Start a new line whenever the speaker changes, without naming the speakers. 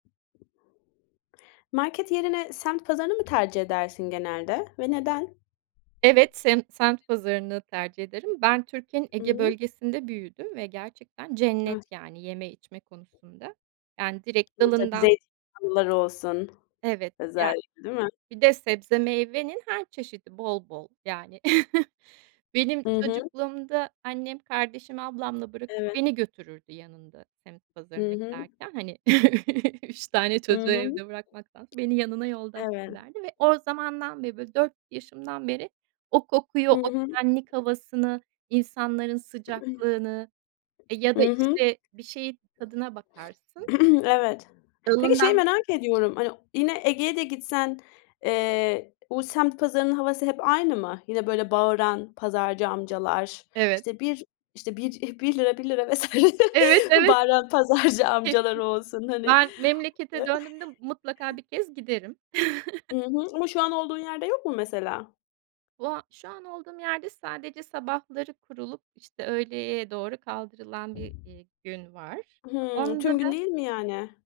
Market yerine, semt pazarını mı tercih edersin genelde ve neden?
Evet, semt semt pazarını tercih ederim. Ben Türkiye'nin Ege
Imm.
Bölgesi'nde büyüdüm ve gerçekten cennet,
Evet.
yani, yeme içme konusunda. Yani, direkt
Burada bir
dalından
zeytin yağlıları olsun,
Evet. Ya,
özellikle, değil mi?
bir de sebze meyvenin her çeşidi bol bol, yani. Benim
Hı hı.
çocukluğumda, annem kardeşimi ablamla bırakıp
Evet.
beni götürürdü yanında, semt
Hı
pazarına
hı.
giderken. Hani, 3 tane
I
çocuğu
hı.
evde bırakmaktansa, beni yanına yoldaş
Evet.
ederdi ve o zamandan beri, böyle, 4 yaşımdan beri o kokuyu,
Hı
o
hı.
güvenlik havasını, insanların sıcaklığını E, ya
I
da
hı.
işte, bir şeyin tadına bakarsın.
Evet. Peki, şeyi
Dalından
merak ediyorum. Hani, yine, Ege'ye de gitsen, eee, o semt pazarının havası hep aynı mı? Yine, böyle, bağıran pazarcı amcalar.
Evet.
İşte, 1, işte, 1, ₺1 ₺1 vs.
Evet, evet.
bağıran pazarcı
Kesin.
amcaları olsun, hani
Ben memlekete döndüğümde, mutlaka 1 kez giderim.
I hı. Ama şu an olduğun yerde yok mu mesela?
O a şu an olduğum yerde sadece sabahları kurulup, işte, öğleye doğru kaldırılan bir, eee, gün var.
Hımm. Tüm
Onda
gün
da
değil mi, yani?